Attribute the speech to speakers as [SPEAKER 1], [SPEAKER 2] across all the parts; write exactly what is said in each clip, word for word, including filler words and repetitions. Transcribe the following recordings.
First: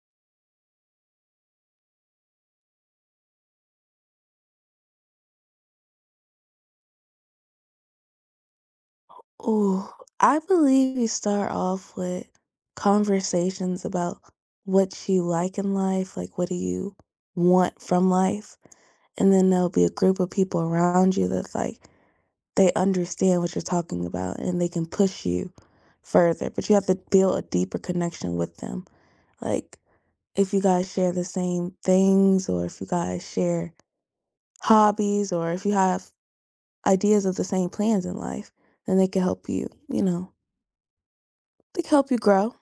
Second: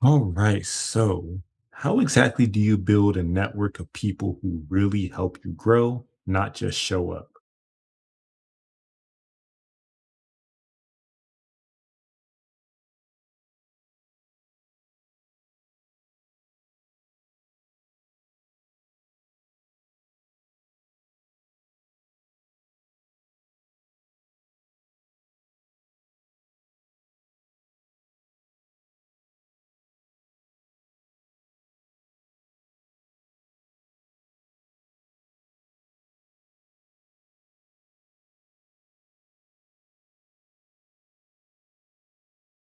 [SPEAKER 1] All right. So, how exactly do you build a network of people who really help you grow, not just show up?
[SPEAKER 2] Oh, I believe you start off with conversations about what you like in life, like, what do you want from life? And then there'll be a group of people around you that's like, they understand what you're talking about, and they can push you further, but you have to build a deeper connection with them. Like, if you guys share the same things or if you guys share hobbies or if you have ideas of the same plans in life, then they can help you, you know? They help you grow.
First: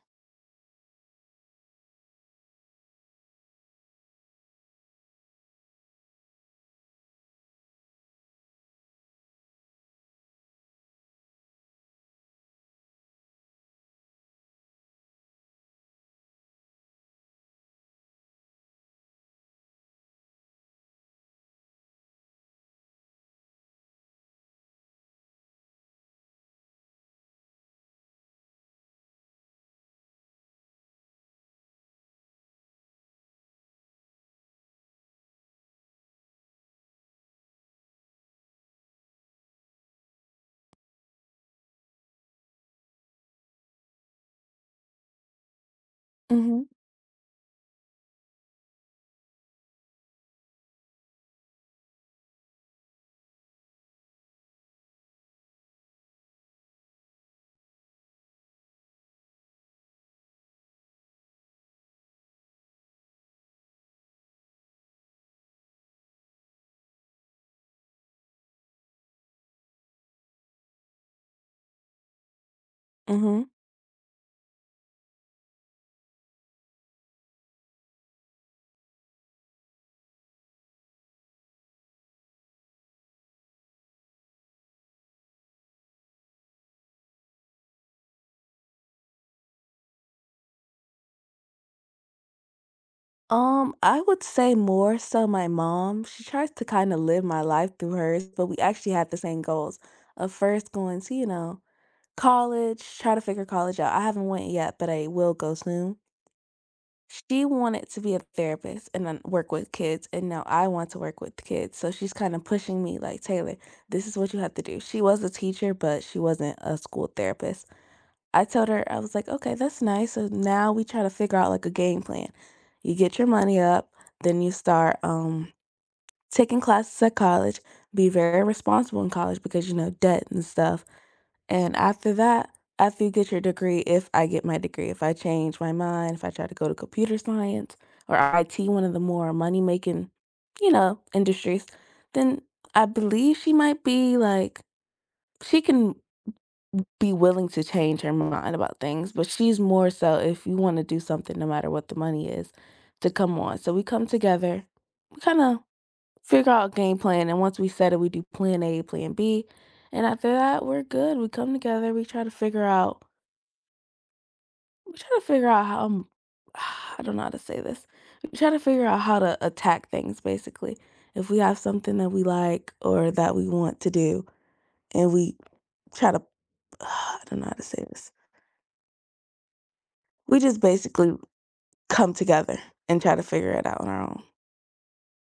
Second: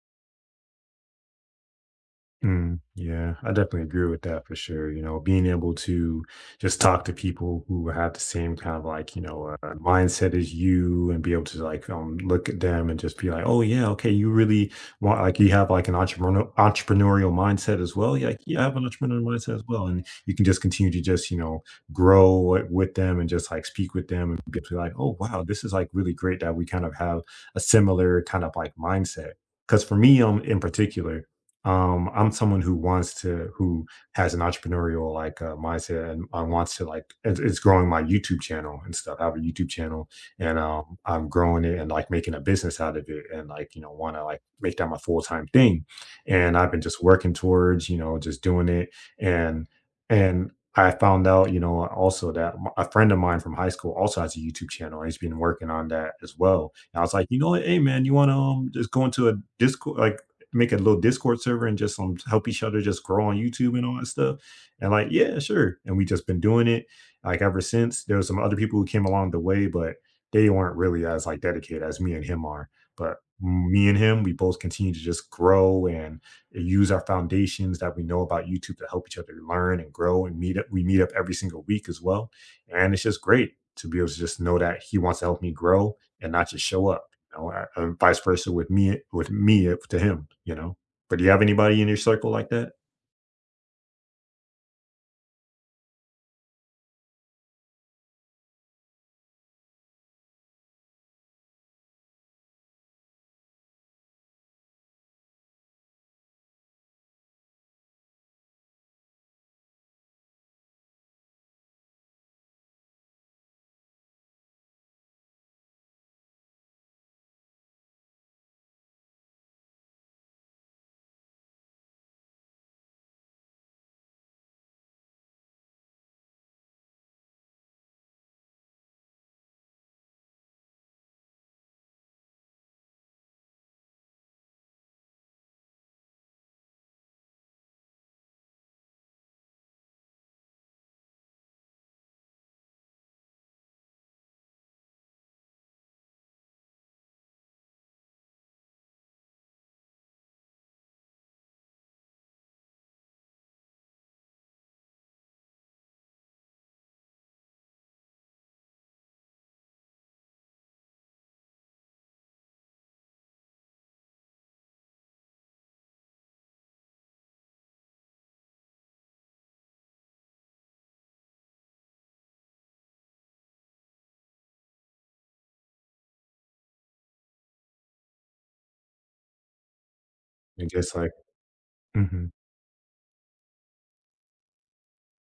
[SPEAKER 1] Mm, yeah, I definitely agree with that for sure. You know, being able to just talk to people who have the same kind of like, you know, uh, mindset as you and be able to like um look at them and just be like, oh yeah, okay, you really want like you have like an entrepreneur entrepreneurial mindset as well. Yeah, like, yeah, I have an entrepreneurial mindset as well. And you can just continue to just, you know, grow it with them and just like speak with them and be able to like, oh wow, this is like really great that we kind of have a similar kind of like mindset. Because for me, um, in particular, um, I'm someone who wants to, who has an entrepreneurial like uh, mindset, and I wants to like, it's, it's growing my YouTube channel and stuff. I have a YouTube channel, and um, I'm growing it and like making a business out of it, and like you know, want to like make that my full time thing. And
[SPEAKER 2] Mhm,
[SPEAKER 1] I've been just working towards, you know, just doing it, and and I found out, you know, also that m- a friend of mine from high school also has a YouTube channel. and he's been working on that as well. And I was like, you know what, hey man, you want to um, just go into a Discord, like make a little Discord server and just um, help each other just grow on YouTube and all that stuff. And like, yeah, sure. And we just been doing it like ever since. There were some other people who came along the way, but they weren't really as like dedicated as me and him are. But
[SPEAKER 2] mhm.
[SPEAKER 1] me and him, we both continue to just grow and use our foundations that we know about YouTube to help each other learn and grow and meet up. We meet up every single week as well. And it's just great to be able to just know that he wants to help me grow and not just show up know, I- uh, vice versa with me with me uh, to him, you know. But do you have anybody in your circle like that?
[SPEAKER 2] Um, I would say more so my mom, she tries to kinda live my life through hers, but we actually had the same goals of first going to, you know, college, try to figure college out. I haven't went yet, but I will go soon. She wanted to be a therapist and then work with kids, and now I want to work with kids, so she's kinda pushing me like, "Taylor, this is what you have to do." She was a teacher, but she wasn't a school therapist. I told her, I was like, "Okay, that's nice, so now we try to figure out, like, a game plan. You get your money up, then you start, um, taking classes at college, be very responsible in college because, you know, debt and stuff, and after that, after you get your degree, if I get my degree, if I change my mind, if I try to go to computer science or I T, one of the more money-making, you know, industries, then I believe she might be, like she can be willing to change her mind about things, but she's more so if you wanna do something no matter what the money is, to come on. So we come together, we kinda figure out a game plan, and once we set it, we do plan A, plan B, and after that, we're good. We come together, we try to figure out we try to figure out how m I don't know how to say this. We try to figure out how to attack things, basically. If we have something that we like or that we want to do, and we try to I don't know how to say this. We just
[SPEAKER 1] And just like
[SPEAKER 2] basically come
[SPEAKER 1] mhm.
[SPEAKER 2] together and try to figure it out on our own.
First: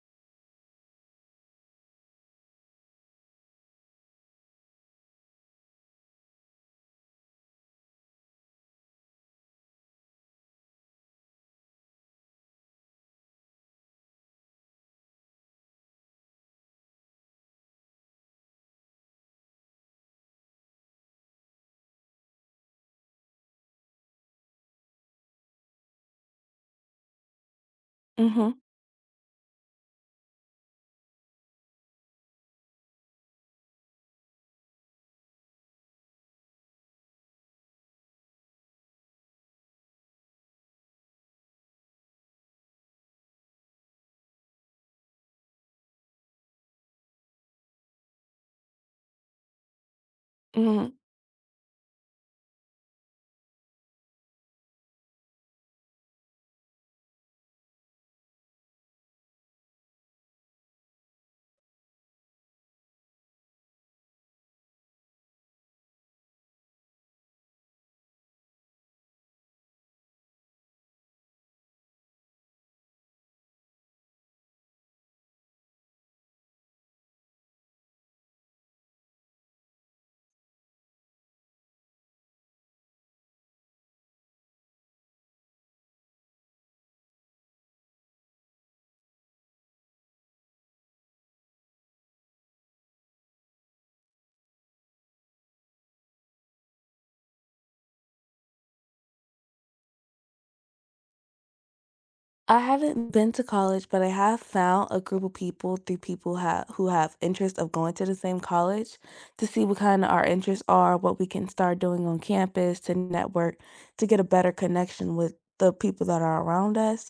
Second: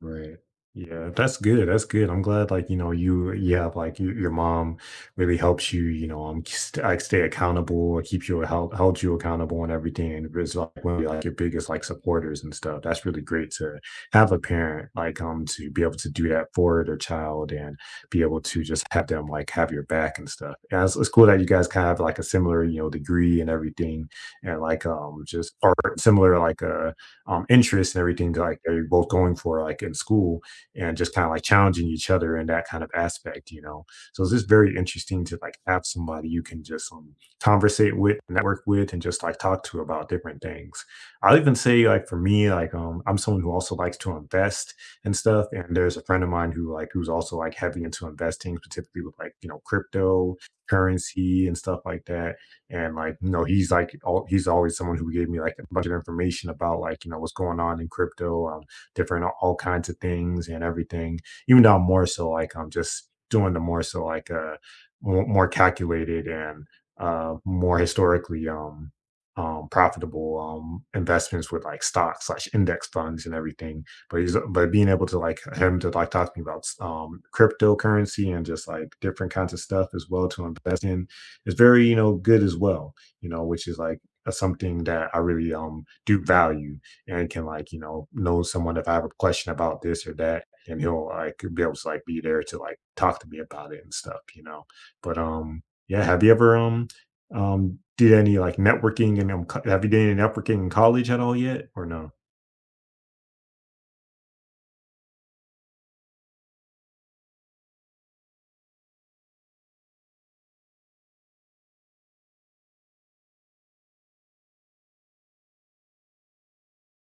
[SPEAKER 1] Right. Yeah, that's good, that's good. I'm glad, like, you know, you you have, like, your your mom really helps you, you know, um, s like, stay accountable or keeps you held held you accountable and everything, and was, like, one of, like, your biggest, like, supporters and stuff. That's really great to have a parent, like, um, to be able to do that for their child and be able to just have them, like, have your back and stuff. Yeah, it's it's cool that you guys kinda have, like, a similar, you know, degree and everything and, like, um, just or similar, like, uh um, interests and everything
[SPEAKER 2] Mhm,
[SPEAKER 1] like they're both going for like in school and just kind of like challenging each other in that kind of aspect, you know. So it's just very interesting to like have somebody you can just um, conversate with, network with, and just like talk to about different things. I'll even say like for me like um, I'm someone who also likes to invest and stuff, and there's a friend of mine who like who's also like heavy into investing, specifically with like you know crypto
[SPEAKER 2] mhm.
[SPEAKER 1] currency and stuff like that. And like, you know, he's like, all, he's always someone who gave me like a bunch of information about like, you know, what's going on in crypto, um, different, all kinds of things and everything. Even though I'm more so like, I'm just doing the more so like, uh, more, more calculated and, uh, more historically, um, um, profitable um, investments with like stocks slash index funds and everything. But he's but being able to like him to like talk to me about um, cryptocurrency and just like different kinds of stuff as well to invest in is very, you know, good as well, you know, which is like uh, something that I really um do value and can like, you know, know someone if I have a question about this or that, and he'll like be able to like be there to like talk to me about it and stuff, you know. But um yeah, have you ever um um did any like networking and um, co- have you done any networking in college at all yet or no?
[SPEAKER 2] I haven't been to college, but I have found a group of people through people ha who have interest of going to the same college to see what kinda our interests are, what we can start doing on campus to network, to get a better connection with the people that are around us.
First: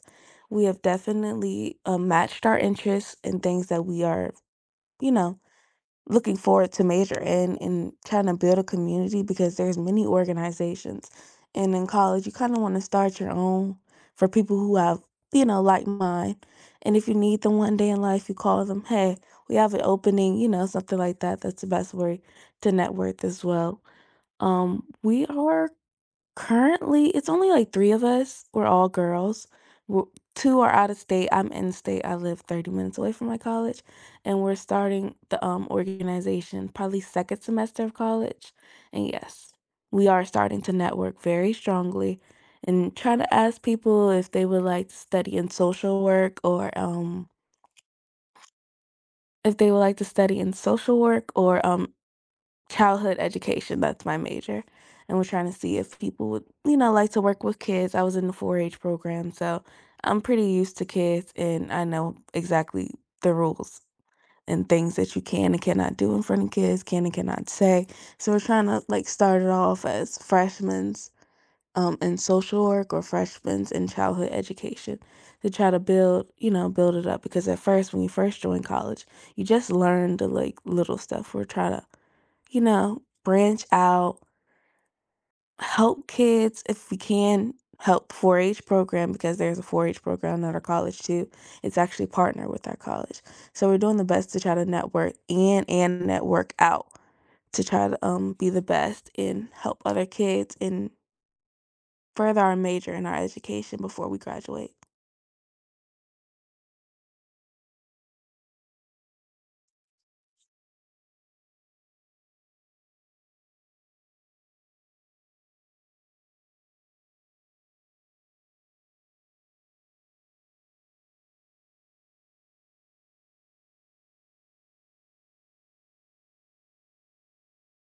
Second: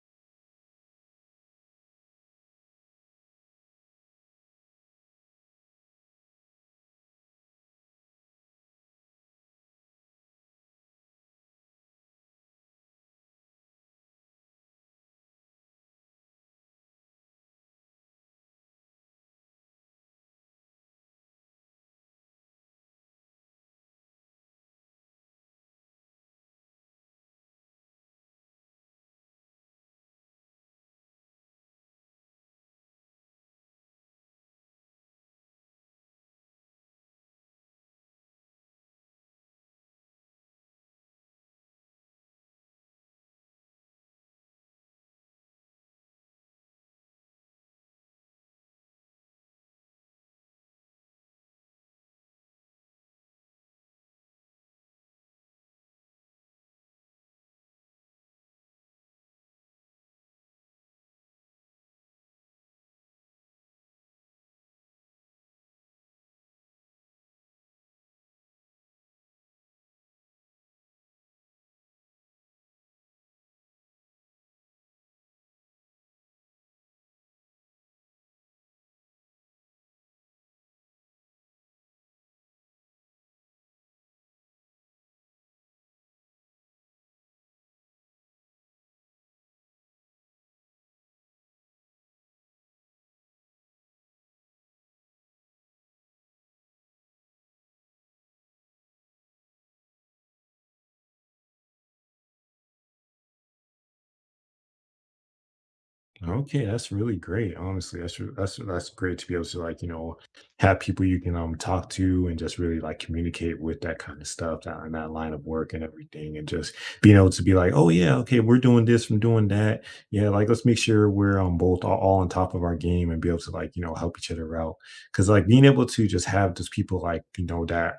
[SPEAKER 2] We have definitely, uh, matched our interests in things that we are, you know, looking forward to major in and trying to build a community because there's many organizations, and in college you kind of want to start your own for people who have, you know, like mine. And if you need them one day in life, you call them, hey, we have an opening, you know, something like that. That's the best way to network as well. Um we are Currently, it's only like three of us. We're all girls. W two are out of state. I'm in state. I live thirty minutes away from my college, and we're starting the, um, organization probably second semester of college, and yes, we are starting to network very strongly and trying to ask people if they would like to study in social work or, um, if they would like to study in social work or, um, childhood education. That's my major. And we're trying to see if people would, you know, like to work with kids. I was in the four-H program, so I'm pretty used to kids and I know exactly the rules and things that you can and cannot do in front of kids, can and cannot say. So we're trying to like start it off as freshmen um, in social work or freshmen in childhood education to try to build, you know, build it up. Because at first, when you first join college, you just learn the like little stuff. We're trying to, you know, branch out, help kids if we can, help four-H program because there's a four-H program at our college too. It's actually partnered with our college. So we're doing the best to try to network in and network out to try to, um, be the best and help other kids and further our major in our education before we graduate.
[SPEAKER 1] Okay, that's really great. Honestly, that's re- that's that's great to be able to like, you know, have people you can um talk to and just really like communicate with that kind of stuff that in that line of work and everything, and just being able to be like, oh yeah, okay, we're doing this, from doing that. Yeah, like let's make sure we're on both all, all on top of our game and be able to like, you know, help each other out. Cause like being able to just have those people like, you know, that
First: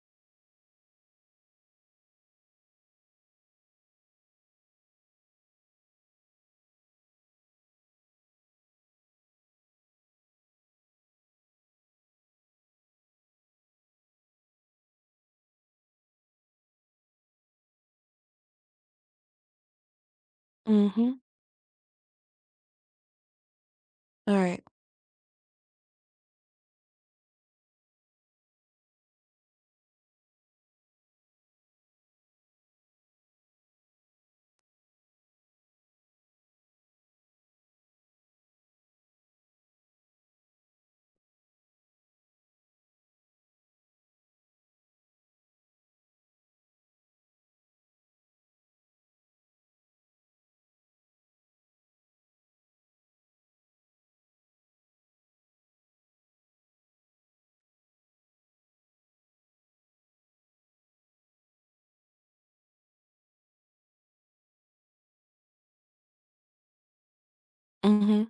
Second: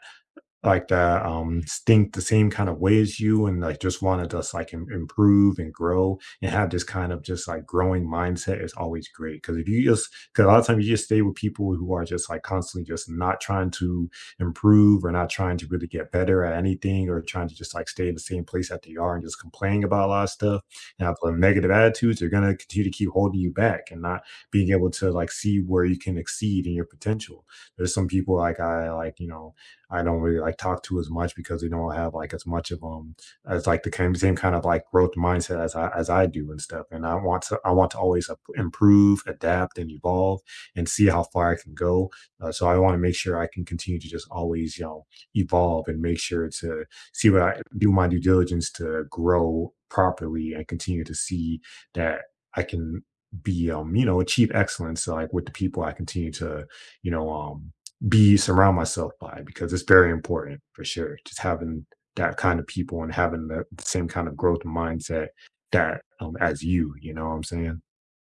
[SPEAKER 1] like that um think the same kind of way as you and like just want to just like im- improve and grow and have this kind of just like growing mindset is always great, because if you just because a lot of times you just stay with people who are just like constantly just not trying to improve, or not trying to really get better at anything, or trying to just like stay in the same place that they are and just complaining about a lot of stuff and have
[SPEAKER 2] Mhm.
[SPEAKER 1] like negative attitudes. They're going to continue to keep holding you back and not
[SPEAKER 2] Alright.
[SPEAKER 1] being able to like see where you can exceed in your potential. There's some people like I like, you know, I don't really like talk to as much because they don't have like as much of um as like the kind- same kind of like growth mindset as I as I do and stuff. And I want to I want to always up- improve, adapt, and evolve, and see how far I can go. Uh, so I want to make sure I can continue to just always you know evolve and make sure to see what I do my due diligence to grow properly and continue to see that I can be um you know achieve excellence, so like with the people I continue to you know um be surround myself by, because it's very important for sure. Just having that kind of people and having the the same kind of growth mindset that um as you, you know what I'm saying?
[SPEAKER 2] Mhm.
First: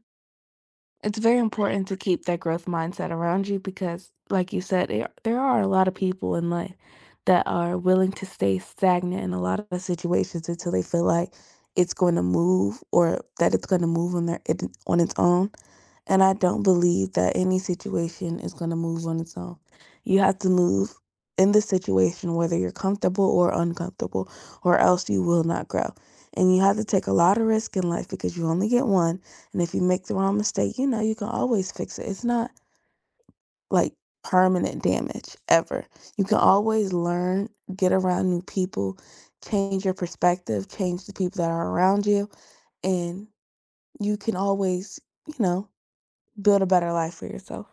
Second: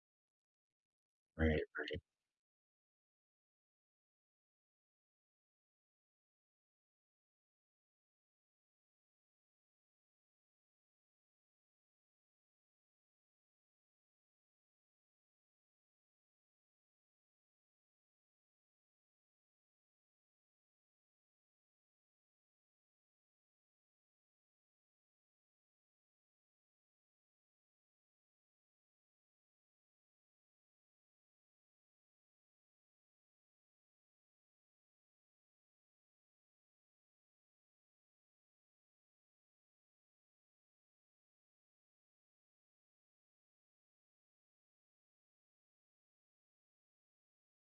[SPEAKER 2] It's very
[SPEAKER 1] Right.
[SPEAKER 2] important to keep that growth mindset around you because, like you said, there there are a lot of people in life that are willing to stay stagnant in a lot of situations until they feel like it's going to move or that it's going to move on their it, on its own. And I don't believe that any situation is going to move on its own. You have to move in the situation, whether you're comfortable or uncomfortable, or else you will not grow. And you have to take a lot of risk in life because you only get one. And if you make the wrong mistake, you know, you can always fix it. It's not like permanent damage ever. You can always learn, get around new people, change your perspective, change the people that are around you, and you can always, you know, build a better life for yourself.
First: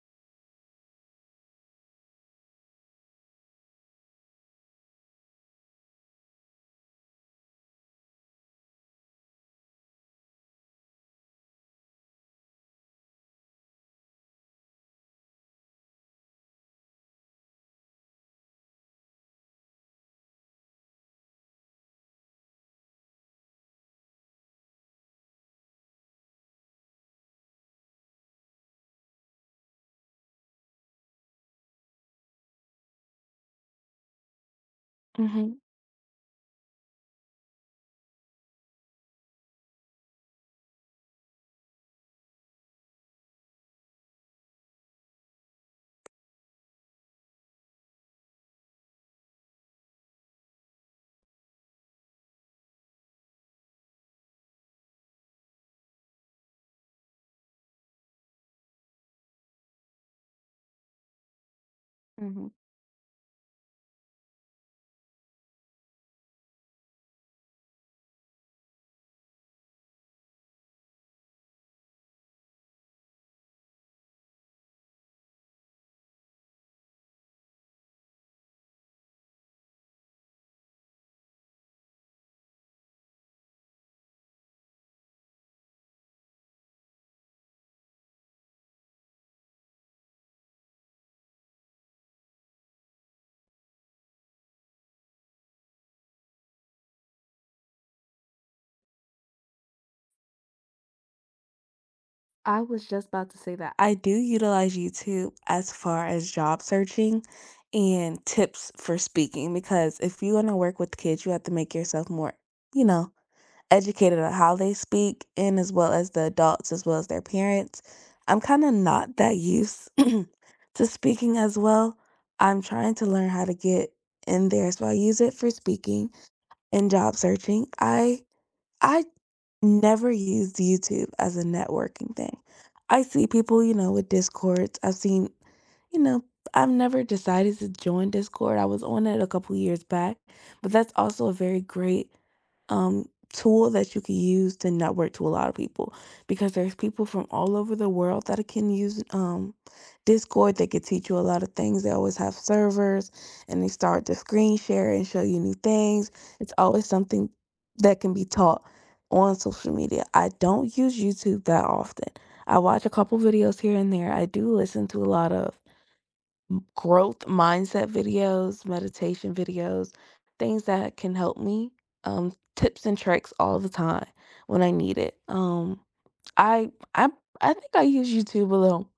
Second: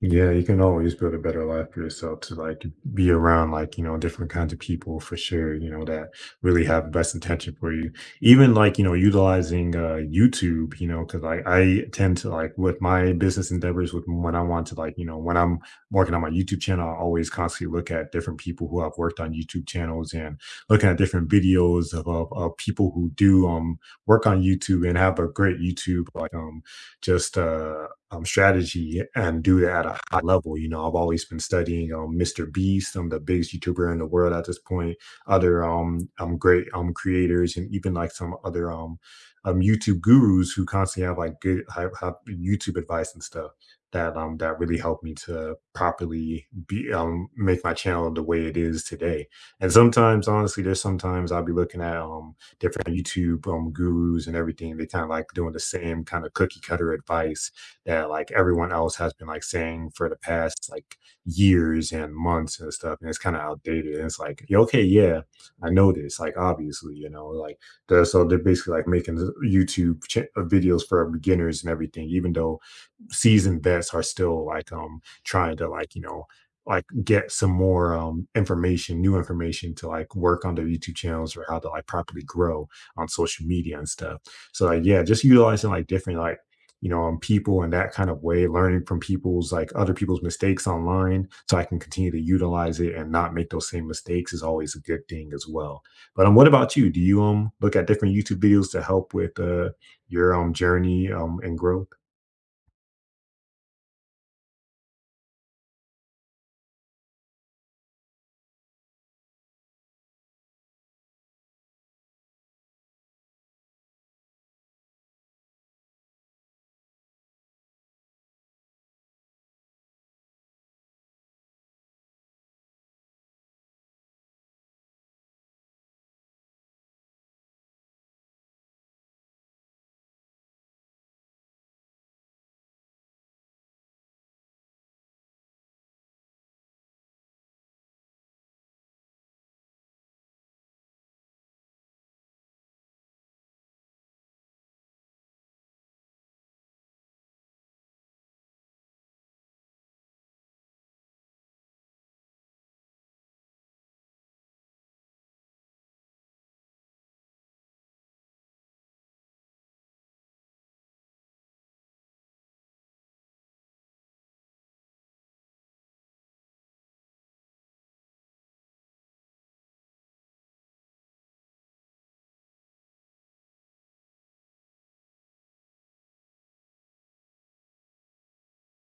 [SPEAKER 1] Yeah, you can always build a better life for yourself to like be around like, you know, different kinds of people for sure, you know, that really have the best intention for you. Even like, you know, utilizing uh YouTube, you know, because like I tend to like with my business endeavors with when I want to like, you know, when I'm working on my YouTube channel, I always constantly look at different people who have worked on YouTube channels and looking at different videos of, of, of people who do um work on YouTube and have a great YouTube like um just uh um, strategy and do that at a high level. You know, I've always been studying um, Mister Beast, um, the biggest YouTuber in the world at this point,
[SPEAKER 2] Hmm.
[SPEAKER 1] other um, um great um creators, and even like some other um, um YouTube gurus who constantly have like good have, have YouTube advice and stuff that um that really helped me to properly be um make my channel the way it is today. And sometimes, honestly, there's sometimes I'll be looking at um different YouTube um gurus and everything. They kind of like doing the same kind of cookie cutter advice that like everyone else has been like saying for the past like years and
[SPEAKER 2] Hmm.
[SPEAKER 1] months and stuff, and it's kind of outdated and it's like, "Yeah, okay, yeah, I know this like obviously you know like they're, so they're basically like making the youtube ch- uh, videos for beginners and everything, even though seasoned vets are still like um trying to like you know like get some more um information new information to like work on their YouTube channels or how to like properly grow on social media and stuff. So like yeah, just utilizing like different like you know um people in that kind of way, learning from people's like other people's mistakes online so I can continue to utilize it and not make those same mistakes, is always a good thing as well. But um what about you, do you um look at different YouTube videos to help with uh your um journey um and growth?
[SPEAKER 2] I was just about to say that. I do utilize YouTube as far as job searching and tips for speaking because if you want to work with kids, you have to make yourself more, you know, educated on how they speak and as well as the adults, as well as their parents. I'm kind of not that used to speaking as well. I'm trying to learn how to get in there. So I use it for speaking and job searching. I I never used YouTube as a networking thing. I see people, you know, with Discords. I've seen, you know, I've never decided to join Discord. I was on it a couple years back, but that's also a very great um, tool that you can use to network to a lot of people because there's people from all over the world that can use um, Discord. They can teach you a lot of things. They always have servers and they start to screen share and show you new things. It's always something that can be taught on social media. I don't use YouTube that often. I watch a couple videos here and there. I do listen to a lot of growth mindset videos, meditation videos, things that can help me, um, tips and tricks all the time when I need it. Um, I I I think I use YouTube a little,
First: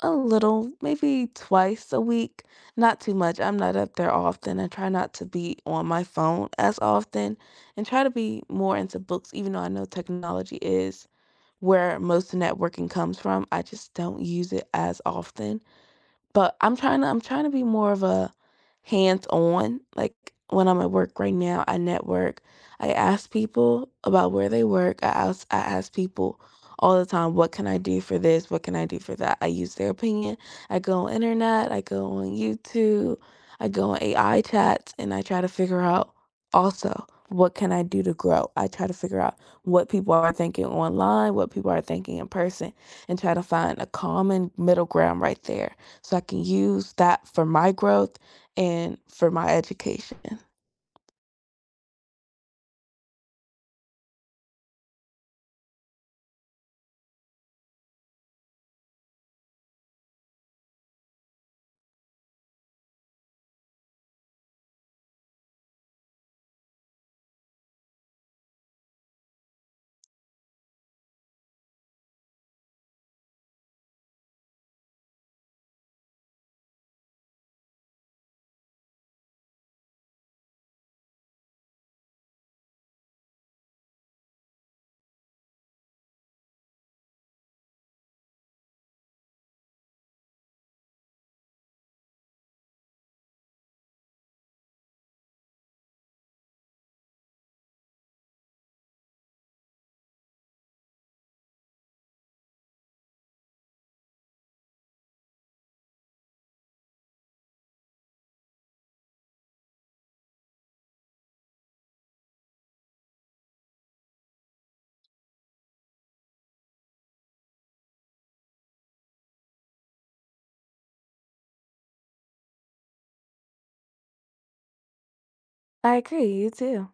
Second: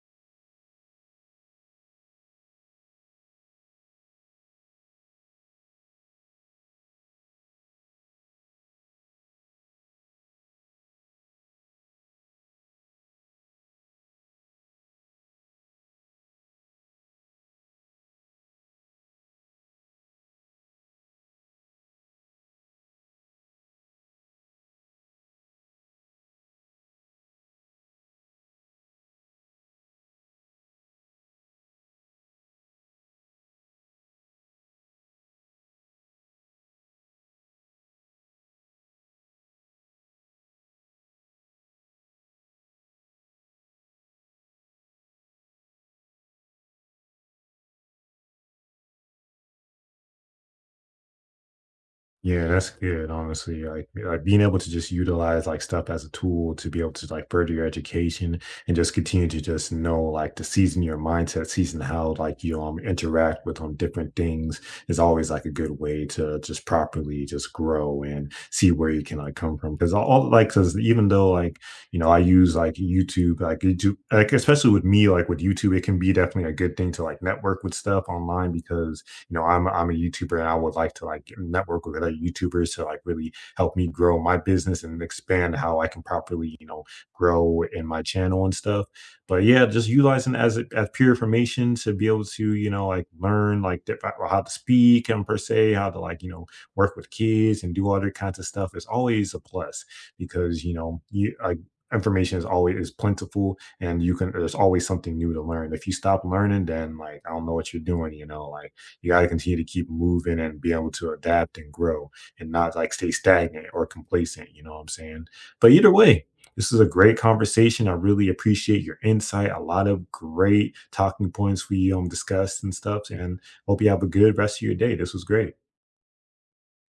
[SPEAKER 2] a little, maybe twice a week. Not too much. I'm not up there often. I try not to be on my phone as often, and try to be more into books. Even though I know technology is where most networking comes from, I just don't use it as often. But I'm trying to I'm trying to be more of a hands-on, like, when I'm at work right now, I network. I ask people about where they work. I ask I ask people all the time, "What can I do for this? What can I do for that?" I use their opinion. I go on internet, I go on YouTube, I go on A I chats, and I try to figure out also, what can I do to grow? I try to figure out what people are thinking online, what people are thinking in person, and try to find a common middle ground right there so I can use that for my growth and for my education.
[SPEAKER 1] Yeah, that's good, honestly. Like, like being able to just utilize like stuff as a tool to be able to like further your education, and just continue to just know like to season your mindset, season how like you um interact with um different things, is always like a good way to just properly just grow and see where you can like come from. Because all like because even though like you know I use like YouTube like YouTube like especially with me like with YouTube, it can be definitely a good thing to like network with stuff online because you know, I'm I'm a YouTuber and I would like to like network with other YouTubers to like really help me grow my business and expand how I can properly, you know, grow in my channel and stuff. But yeah, just utilizing it as a- as pure information to be able to, you know, like learn like diff- how to speak and per se, how to like, you know, work with kids and do other kinds of stuff is always a plus because, you know, you like information is always is plentiful, and you can there's always something new to learn. If you stop learning, then like I don't know what you're doing, you know. Like, you got to continue to keep moving and be able to adapt and grow, and not like stay stagnant or complacent. You know what I'm saying? But either way, this is a great conversation. I really appreciate your insight. A lot of great talking points we um discussed and stuff. And hope you have a good rest of your day. This was great.
[SPEAKER 2] I agree, you too.